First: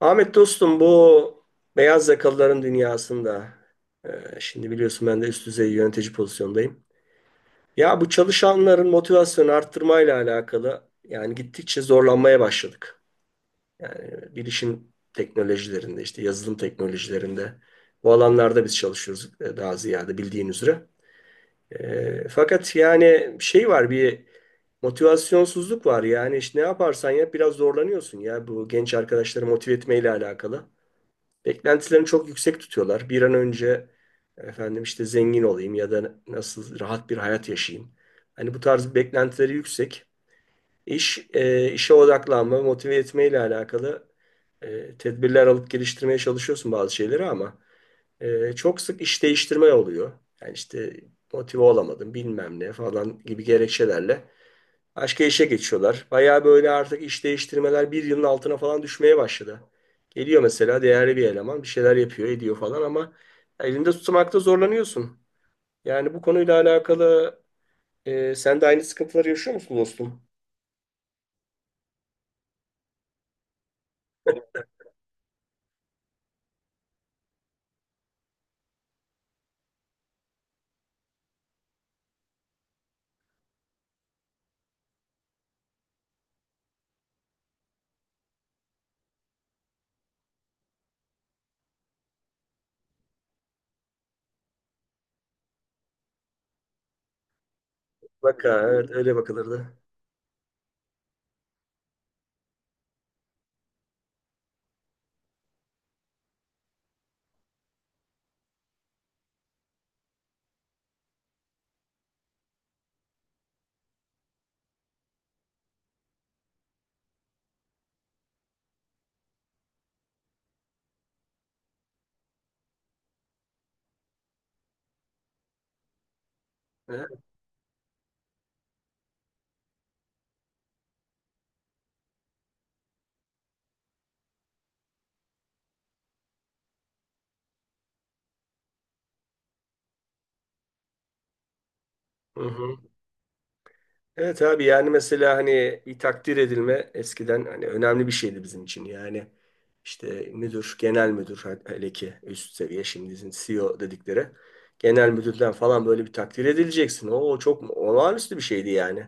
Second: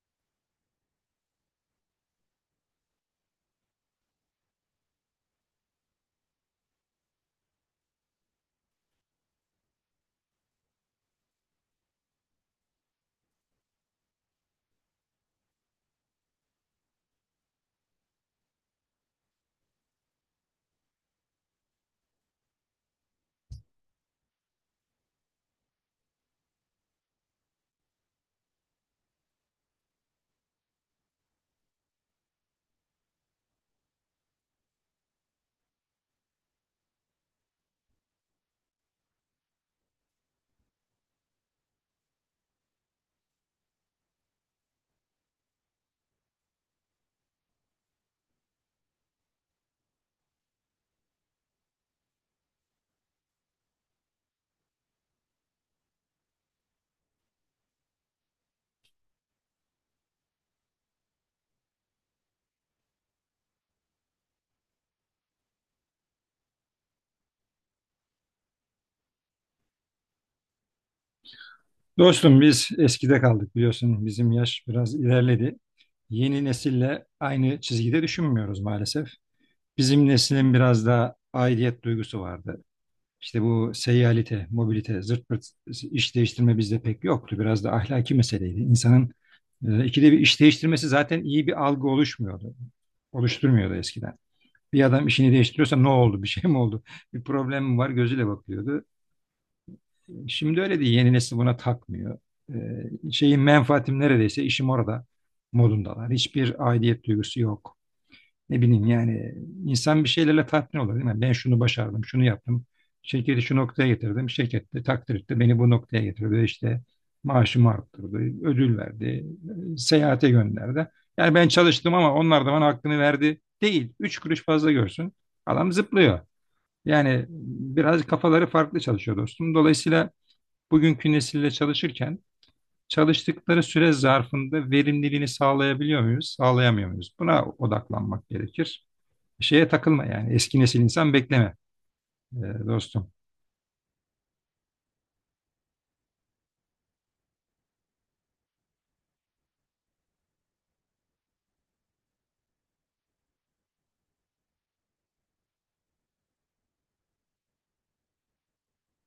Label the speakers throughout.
Speaker 1: Ahmet dostum bu beyaz yakalıların dünyasında şimdi biliyorsun ben de üst düzey yönetici pozisyondayım. Ya bu çalışanların motivasyonu arttırmayla alakalı yani gittikçe zorlanmaya başladık. Yani bilişim teknolojilerinde işte yazılım teknolojilerinde bu alanlarda biz çalışıyoruz daha ziyade bildiğin üzere. Fakat yani şey var bir motivasyonsuzluk var yani işte ne yaparsan yap biraz zorlanıyorsun ya bu genç arkadaşları motive etmeyle alakalı. Beklentilerini çok yüksek tutuyorlar. Bir an önce efendim işte zengin olayım ya da nasıl rahat bir hayat yaşayayım. Hani bu tarz beklentileri yüksek. İş, işe odaklanma, motive etme ile alakalı tedbirler alıp geliştirmeye çalışıyorsun bazı şeyleri ama çok sık iş değiştirme oluyor. Yani işte motive olamadım bilmem ne falan gibi gerekçelerle başka işe geçiyorlar. Bayağı böyle artık iş değiştirmeler bir yılın altına falan düşmeye başladı. Geliyor mesela değerli bir eleman bir şeyler yapıyor ediyor falan ama elinde tutmakta zorlanıyorsun. Yani bu konuyla alakalı sen de aynı sıkıntıları yaşıyor musun dostum?
Speaker 2: Dostum biz eskide kaldık biliyorsun bizim yaş biraz ilerledi. Yeni nesille aynı çizgide düşünmüyoruz maalesef. Bizim neslin biraz daha aidiyet duygusu vardı. İşte bu seyyalite, mobilite, zırt pırt iş değiştirme bizde pek yoktu. Biraz da ahlaki meseleydi. İnsanın ikide bir iş değiştirmesi zaten iyi bir algı oluşmuyordu. Oluşturmuyordu eskiden. Bir adam işini değiştiriyorsa ne oldu, bir şey mi oldu, bir problem mi var gözüyle
Speaker 1: Bak ha,
Speaker 2: bakıyordu.
Speaker 1: evet öyle bakılırdı.
Speaker 2: Şimdi öyle değil. Yeni nesil buna takmıyor. Şeyin menfaatim neredeyse işim orada modundalar. Hiçbir aidiyet duygusu yok. Ne bileyim yani insan bir şeylerle tatmin olur değil mi? Ben şunu başardım, şunu yaptım. Şirketi şu noktaya getirdim. Şirket de takdir etti. Beni bu noktaya getirdi. İşte maaşımı arttırdı, ödül verdi, seyahate gönderdi. Yani ben çalıştım ama onlar da bana hakkını verdi değil. Üç kuruş fazla görsün. Adam zıplıyor.
Speaker 1: He?
Speaker 2: Yani biraz kafaları farklı çalışıyor dostum. Dolayısıyla bugünkü nesille çalışırken çalıştıkları süre zarfında verimliliğini sağlayabiliyor muyuz, sağlayamıyor muyuz? Buna odaklanmak gerekir. Şeye takılma yani eski nesil insan bekleme
Speaker 1: Hı
Speaker 2: e,
Speaker 1: hı.
Speaker 2: dostum.
Speaker 1: Evet abi, yani mesela hani bir takdir edilme eskiden hani önemli bir şeydi bizim için. Yani işte müdür, genel müdür hele ki üst seviye, şimdi bizim CEO dedikleri. Genel müdürden falan böyle bir takdir edileceksin. O çok olağanüstü bir şeydi yani.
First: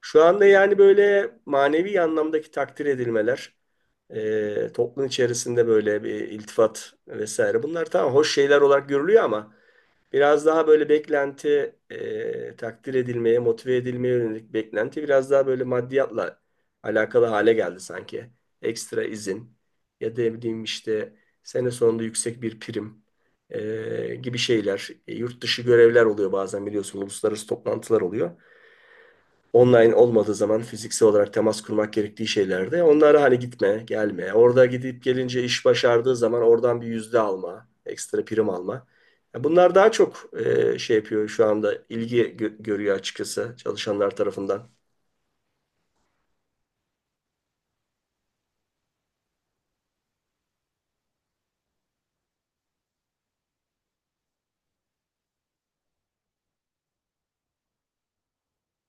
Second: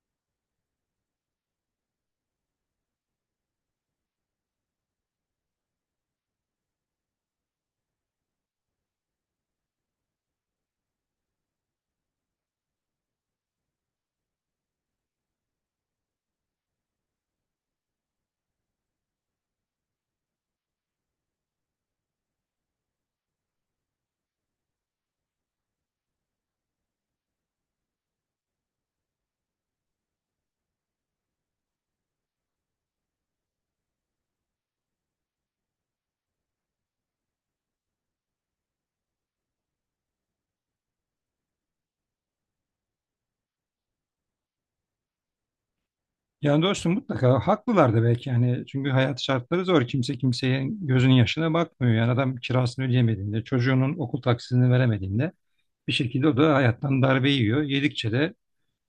Speaker 1: Şu anda yani böyle manevi anlamdaki takdir edilmeler, toplum içerisinde böyle bir iltifat vesaire bunlar tamam hoş şeyler olarak görülüyor ama biraz daha böyle beklenti, takdir edilmeye, motive edilmeye yönelik beklenti biraz daha böyle maddiyatla alakalı hale geldi sanki. Ekstra izin ya da ne bileyim işte sene sonunda yüksek bir prim gibi şeyler. Yurt dışı görevler oluyor bazen biliyorsun, uluslararası toplantılar oluyor online olmadığı zaman fiziksel olarak temas kurmak gerektiği şeylerde onlara hani gitme, gelme. Orada gidip gelince iş başardığı zaman oradan bir yüzde alma, ekstra prim alma. Ya bunlar daha çok şey yapıyor şu anda, ilgi görüyor açıkçası çalışanlar tarafından.
Speaker 2: Yani dostum mutlaka haklılar da belki yani çünkü hayat şartları zor. Kimse kimseye gözünün yaşına bakmıyor. Yani adam kirasını ödeyemediğinde, çocuğunun okul taksisini veremediğinde bir şekilde o da hayattan darbe yiyor. Yedikçe de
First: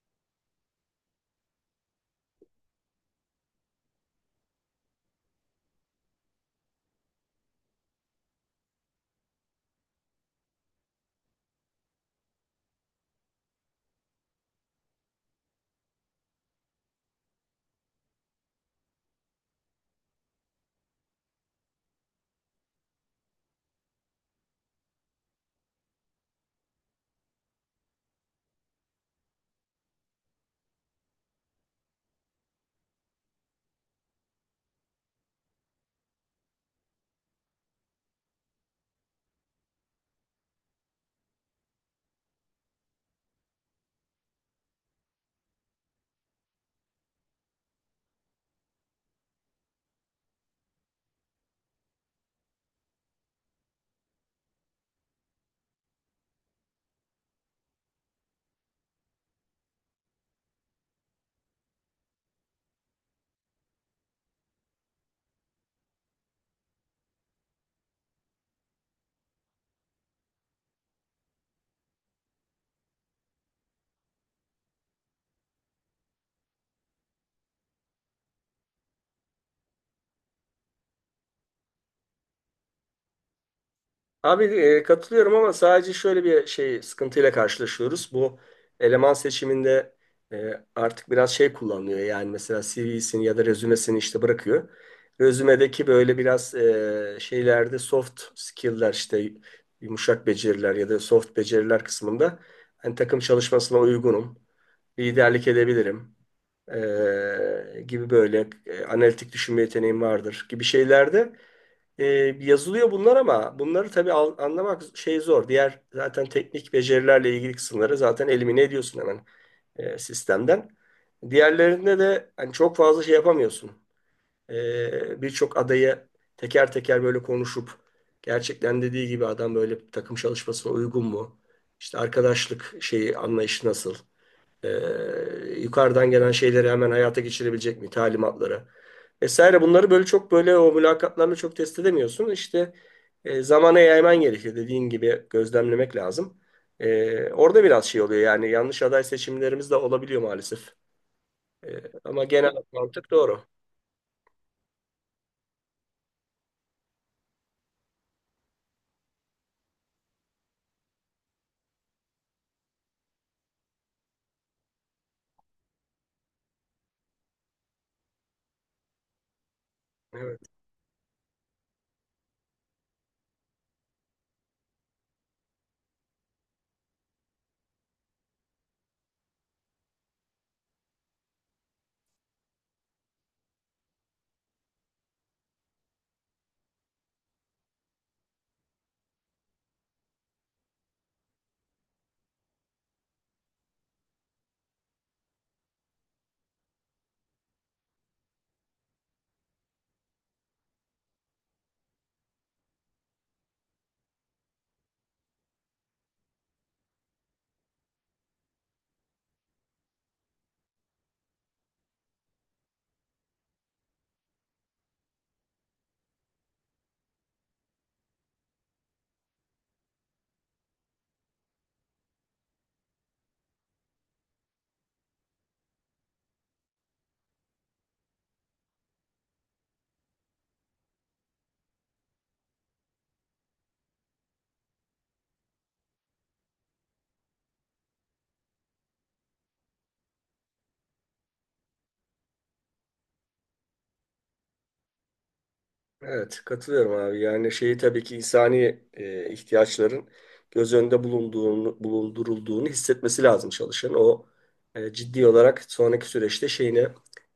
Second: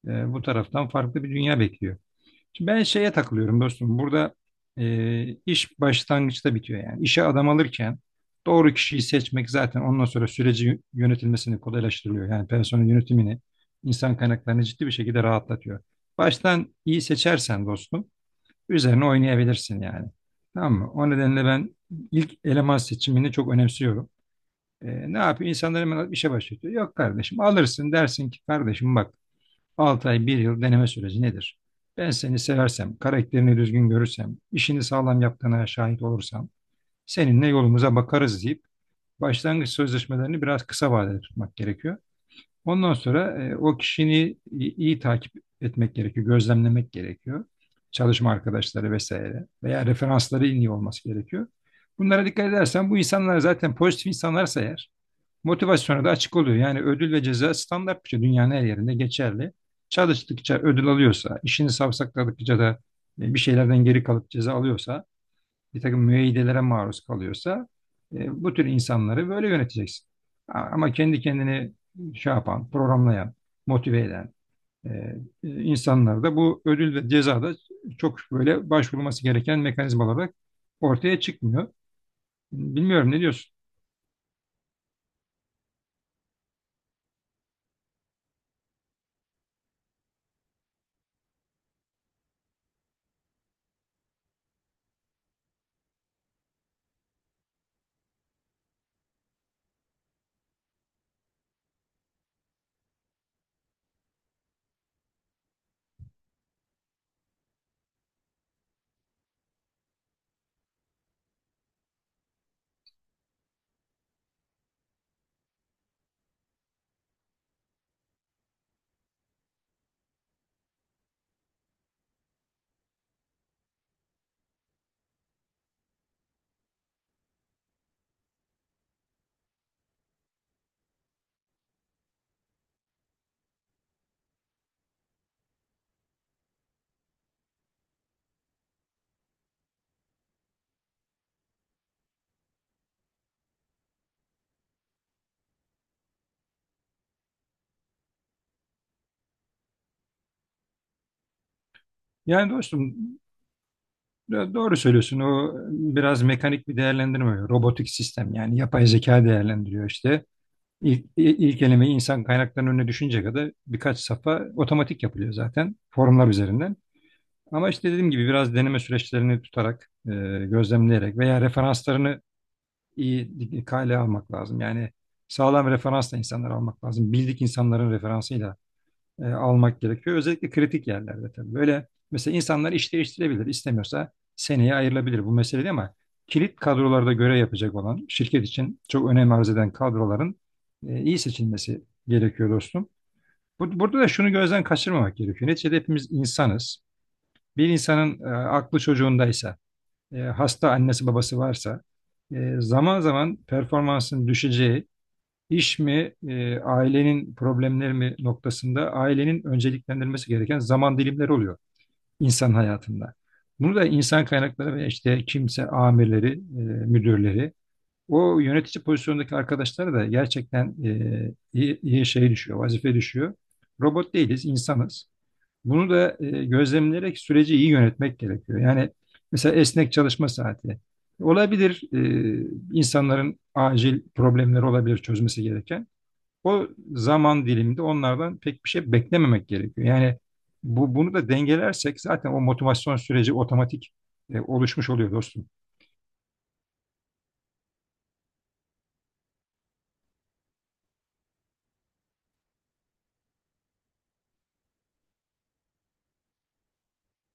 Speaker 2: bu taraftan farklı bir dünya bekliyor. Şimdi ben şeye takılıyorum dostum. Burada iş başlangıçta bitiyor yani. İşe adam alırken doğru kişiyi seçmek zaten ondan sonra süreci yönetilmesini kolaylaştırıyor. Yani personel yönetimini, insan kaynaklarını ciddi bir şekilde rahatlatıyor. Baştan iyi seçersen dostum üzerine oynayabilirsin yani. Tamam mı? O nedenle ben ilk eleman seçimini çok önemsiyorum. E, Ne yapıyor? İnsanlar hemen işe başlatıyor. Yok kardeşim alırsın dersin ki kardeşim bak 6 ay bir yıl deneme süreci nedir? Ben seni seversem, karakterini düzgün görürsem, işini sağlam yaptığına şahit olursam, seninle yolumuza bakarız deyip başlangıç sözleşmelerini biraz kısa vadede tutmak gerekiyor. Ondan sonra o kişini iyi takip etmek gerekiyor, gözlemlemek gerekiyor. Çalışma arkadaşları vesaire veya referansları iyi olması gerekiyor. Bunlara dikkat edersen bu insanlar zaten pozitif insanlarsa eğer motivasyona da açık oluyor. Yani ödül ve ceza standart bir şey. Dünyanın her yerinde geçerli. Çalıştıkça ödül alıyorsa, işini savsakladıkça da bir şeylerden geri kalıp ceza alıyorsa, bir takım müeyyidelere maruz kalıyorsa bu tür insanları böyle yöneteceksin. Ama kendi kendini şey yapan, programlayan, motive eden e, insanlar da bu ödül ve ceza da çok böyle başvurulması gereken mekanizmalar olarak ortaya çıkmıyor. Bilmiyorum ne diyorsun?
Speaker 1: Abi katılıyorum ama sadece şöyle bir şey, sıkıntıyla karşılaşıyoruz. Bu eleman seçiminde artık biraz şey kullanılıyor. Yani mesela CV'sini ya da rezümesini işte bırakıyor. Rezümedeki böyle biraz şeylerde soft skill'ler işte yumuşak beceriler ya da soft beceriler kısmında hani takım çalışmasına uygunum, liderlik edebilirim gibi böyle analitik düşünme yeteneğim vardır gibi şeylerde e, yazılıyor bunlar ama bunları tabii anlamak şey zor. Diğer zaten teknik becerilerle ilgili kısımları zaten elimine ediyorsun hemen sistemden. Diğerlerinde de hani çok fazla şey yapamıyorsun. Birçok adayı teker teker böyle konuşup gerçekten dediği gibi adam böyle takım çalışmasına uygun mu? İşte arkadaşlık şeyi anlayışı nasıl? Ee, Yukarıdan gelen şeyleri hemen hayata geçirebilecek mi? Talimatları vesaire. Bunları böyle çok böyle o mülakatlarla çok test edemiyorsun. İşte zamana yayman gerekiyor. Dediğin gibi gözlemlemek lazım. Orada biraz şey oluyor yani yanlış aday seçimlerimiz de olabiliyor maalesef. Ama
Speaker 2: Yani
Speaker 1: genel
Speaker 2: dostum
Speaker 1: mantık doğru.
Speaker 2: Doğru söylüyorsun. O biraz mekanik bir değerlendirme. Robotik sistem yani yapay zeka değerlendiriyor işte. İlk, i- ilk elemeyi insan kaynaklarının önüne düşünce kadar birkaç safha otomatik yapılıyor zaten formlar üzerinden. Ama işte dediğim gibi biraz deneme süreçlerini tutarak,
Speaker 1: Evet.
Speaker 2: gözlemleyerek veya referanslarını iyi kale almak lazım. Yani sağlam referansla insanları almak lazım. Bildik insanların referansı almak gerekiyor. Özellikle kritik yerlerde tabii. Böyle mesela insanlar iş değiştirebilir. İstemiyorsa seneye ayrılabilir bu mesele değil ama kilit kadrolarda görev yapacak olan şirket için çok önem arz eden kadroların iyi seçilmesi gerekiyor dostum. Burada da şunu gözden kaçırmamak gerekiyor. Neticede hepimiz insanız. Bir insanın aklı çocuğundaysa, hasta annesi babası varsa zaman zaman performansın düşeceği İş mi, ailenin problemleri mi noktasında ailenin önceliklendirmesi gereken zaman dilimleri oluyor insan hayatında. Bunu da insan kaynakları ve işte kimse amirleri, müdürleri, o yönetici pozisyondaki arkadaşlara da gerçekten iyi şey düşüyor, vazife düşüyor. Robot değiliz, insanız. Bunu da gözlemleyerek süreci iyi yönetmek gerekiyor. Yani mesela esnek çalışma saati. Olabilir, insanların acil problemleri olabilir çözmesi gereken. O zaman diliminde onlardan pek bir şey beklememek gerekiyor. Yani bunu da dengelersek zaten o motivasyon süreci otomatik oluşmuş oluyor dostum.
Speaker 1: Evet, katılıyorum abi. Yani şeyi tabii ki insani ihtiyaçların göz önünde bulunduğunu, bulundurulduğunu hissetmesi lazım çalışan. O ciddi olarak sonraki süreçte şeyine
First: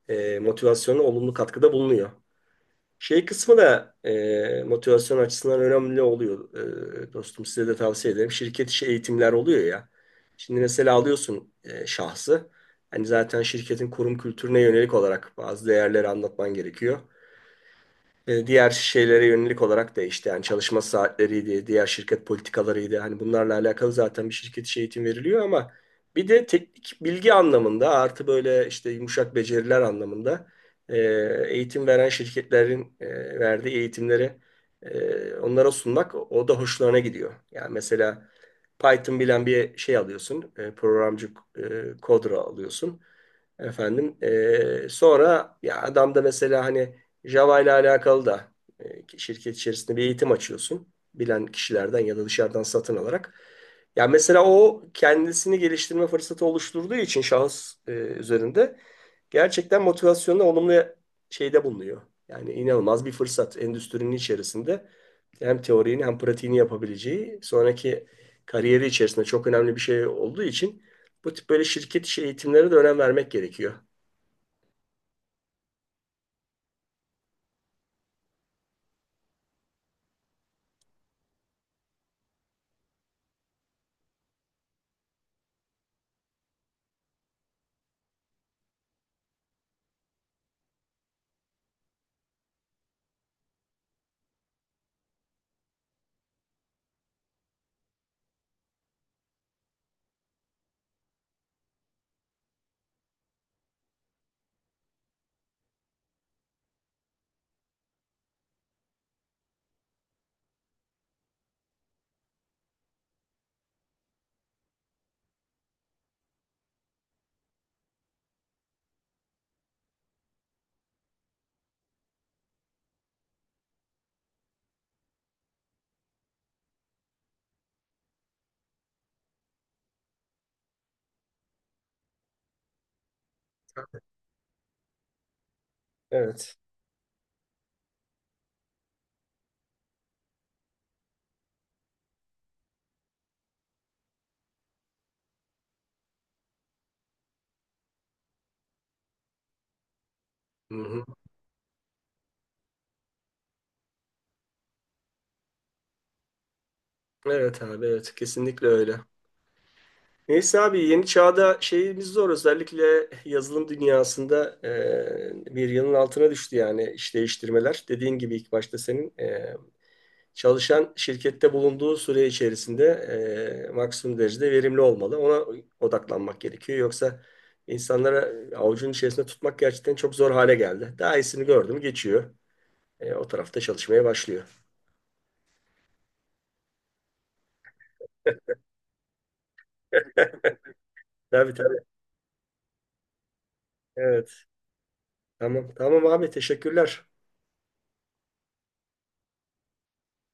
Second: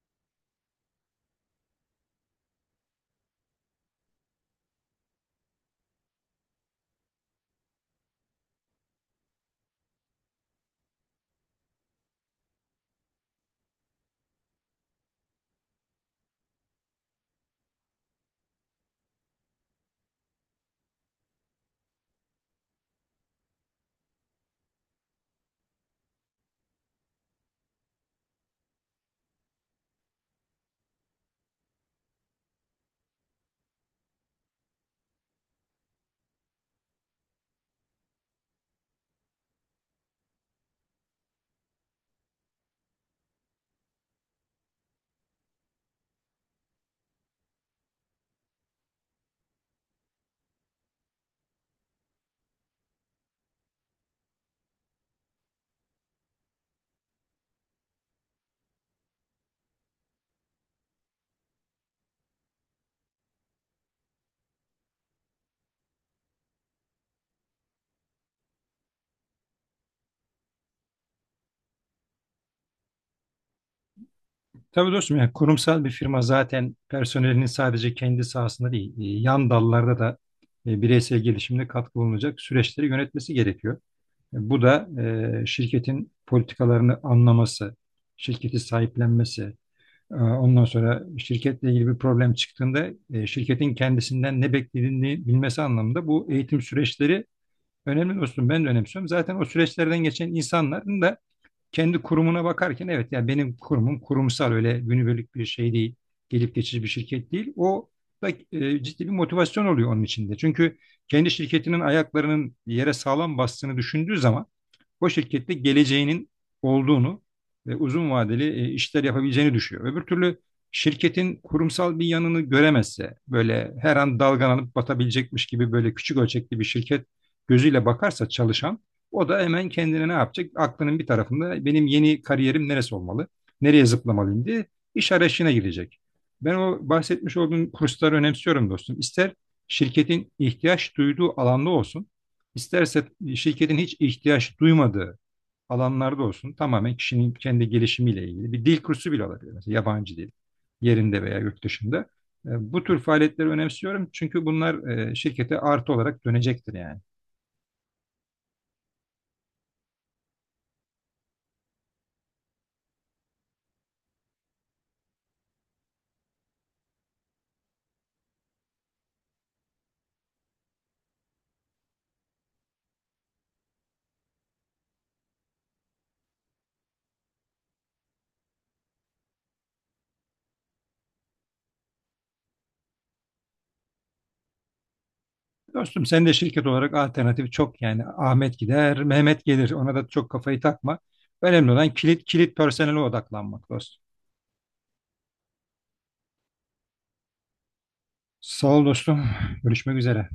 Speaker 1: motivasyona olumlu katkıda bulunuyor. Şey kısmı da motivasyon açısından önemli oluyor. Dostum size de tavsiye ederim. Şirket içi eğitimler oluyor ya. Şimdi mesela alıyorsun şahsı. Hani zaten şirketin kurum kültürüne yönelik olarak bazı değerleri anlatman gerekiyor, diğer şeylere yönelik olarak değişti. Yani çalışma saatleriydi, diğer şirket politikalarıydı. Hani bunlarla alakalı zaten bir şirket içi eğitim veriliyor ama bir de teknik bilgi anlamında artı böyle işte yumuşak beceriler anlamında e, eğitim veren şirketlerin verdiği eğitimleri onlara sunmak, o da hoşlarına gidiyor. Yani mesela Python bilen bir şey alıyorsun, programcı kodra alıyorsun. Efendim, sonra ya adam da mesela hani Java ile alakalı da şirket içerisinde bir eğitim açıyorsun. Bilen kişilerden ya da dışarıdan satın alarak. Yani mesela o kendisini geliştirme fırsatı oluşturduğu için şahıs üzerinde gerçekten motivasyonla olumlu şeyde bulunuyor. Yani inanılmaz bir fırsat endüstrinin içerisinde hem teorini hem pratiğini yapabileceği sonraki kariyeri içerisinde çok önemli bir şey olduğu için bu tip böyle şirket içi eğitimlere de önem vermek gerekiyor.
Speaker 2: Tabii dostum yani kurumsal bir firma zaten personelinin sadece kendi sahasında değil, yan dallarda da bireysel gelişimde katkı bulunacak süreçleri yönetmesi gerekiyor. Bu da şirketin politikalarını anlaması, şirketi sahiplenmesi. Ondan sonra şirketle ilgili bir problem çıktığında şirketin kendisinden ne beklediğini bilmesi anlamında bu eğitim süreçleri önemli dostum. Ben de önemsiyorum. Zaten o süreçlerden geçen insanların da kendi kurumuna bakarken evet yani benim kurumum kurumsal öyle günübirlik bir şey değil. Gelip geçici bir şirket değil. O da ciddi bir motivasyon oluyor onun içinde. Çünkü kendi şirketinin ayaklarının yere sağlam bastığını düşündüğü zaman o şirkette geleceğinin olduğunu ve uzun vadeli işler yapabileceğini düşünüyor. Öbür türlü şirketin kurumsal bir yanını göremezse böyle her an dalgalanıp batabilecekmiş gibi böyle küçük ölçekli bir şirket gözüyle bakarsa çalışan o da hemen kendine ne yapacak? Aklının bir tarafında benim yeni kariyerim neresi olmalı? Nereye zıplamalıyım diye iş arayışına girecek. Ben
Speaker 1: Evet.
Speaker 2: o bahsetmiş olduğum kursları önemsiyorum dostum. İster şirketin ihtiyaç duyduğu alanda olsun, isterse şirketin hiç ihtiyaç duymadığı alanlarda olsun. Tamamen kişinin kendi gelişimiyle ilgili bir dil kursu bile olabilir. Mesela yabancı dil
Speaker 1: Hı hı.
Speaker 2: yerinde veya yurt dışında. Bu tür faaliyetleri önemsiyorum çünkü bunlar şirkete artı olarak dönecektir yani.
Speaker 1: Evet abi, evet kesinlikle öyle. Neyse abi, yeni çağda şeyimiz zor, özellikle yazılım dünyasında bir yılın altına düştü yani iş değiştirmeler. Dediğin gibi ilk başta senin çalışan şirkette bulunduğu süre içerisinde maksimum derecede verimli olmalı. Ona odaklanmak gerekiyor. Yoksa insanlara avucun içerisinde tutmak gerçekten çok zor hale geldi. Daha iyisini gördü mü geçiyor. O tarafta çalışmaya başlıyor.
Speaker 2: Dostum sen de şirket olarak alternatif çok yani Ahmet gider, Mehmet gelir. Ona da çok kafayı takma.
Speaker 1: Tabii
Speaker 2: Önemli
Speaker 1: tabii,
Speaker 2: olan kilit personele odaklanmak dostum.
Speaker 1: evet, tamam tamam abi, teşekkürler.
Speaker 2: Sağ ol dostum. Görüşmek üzere.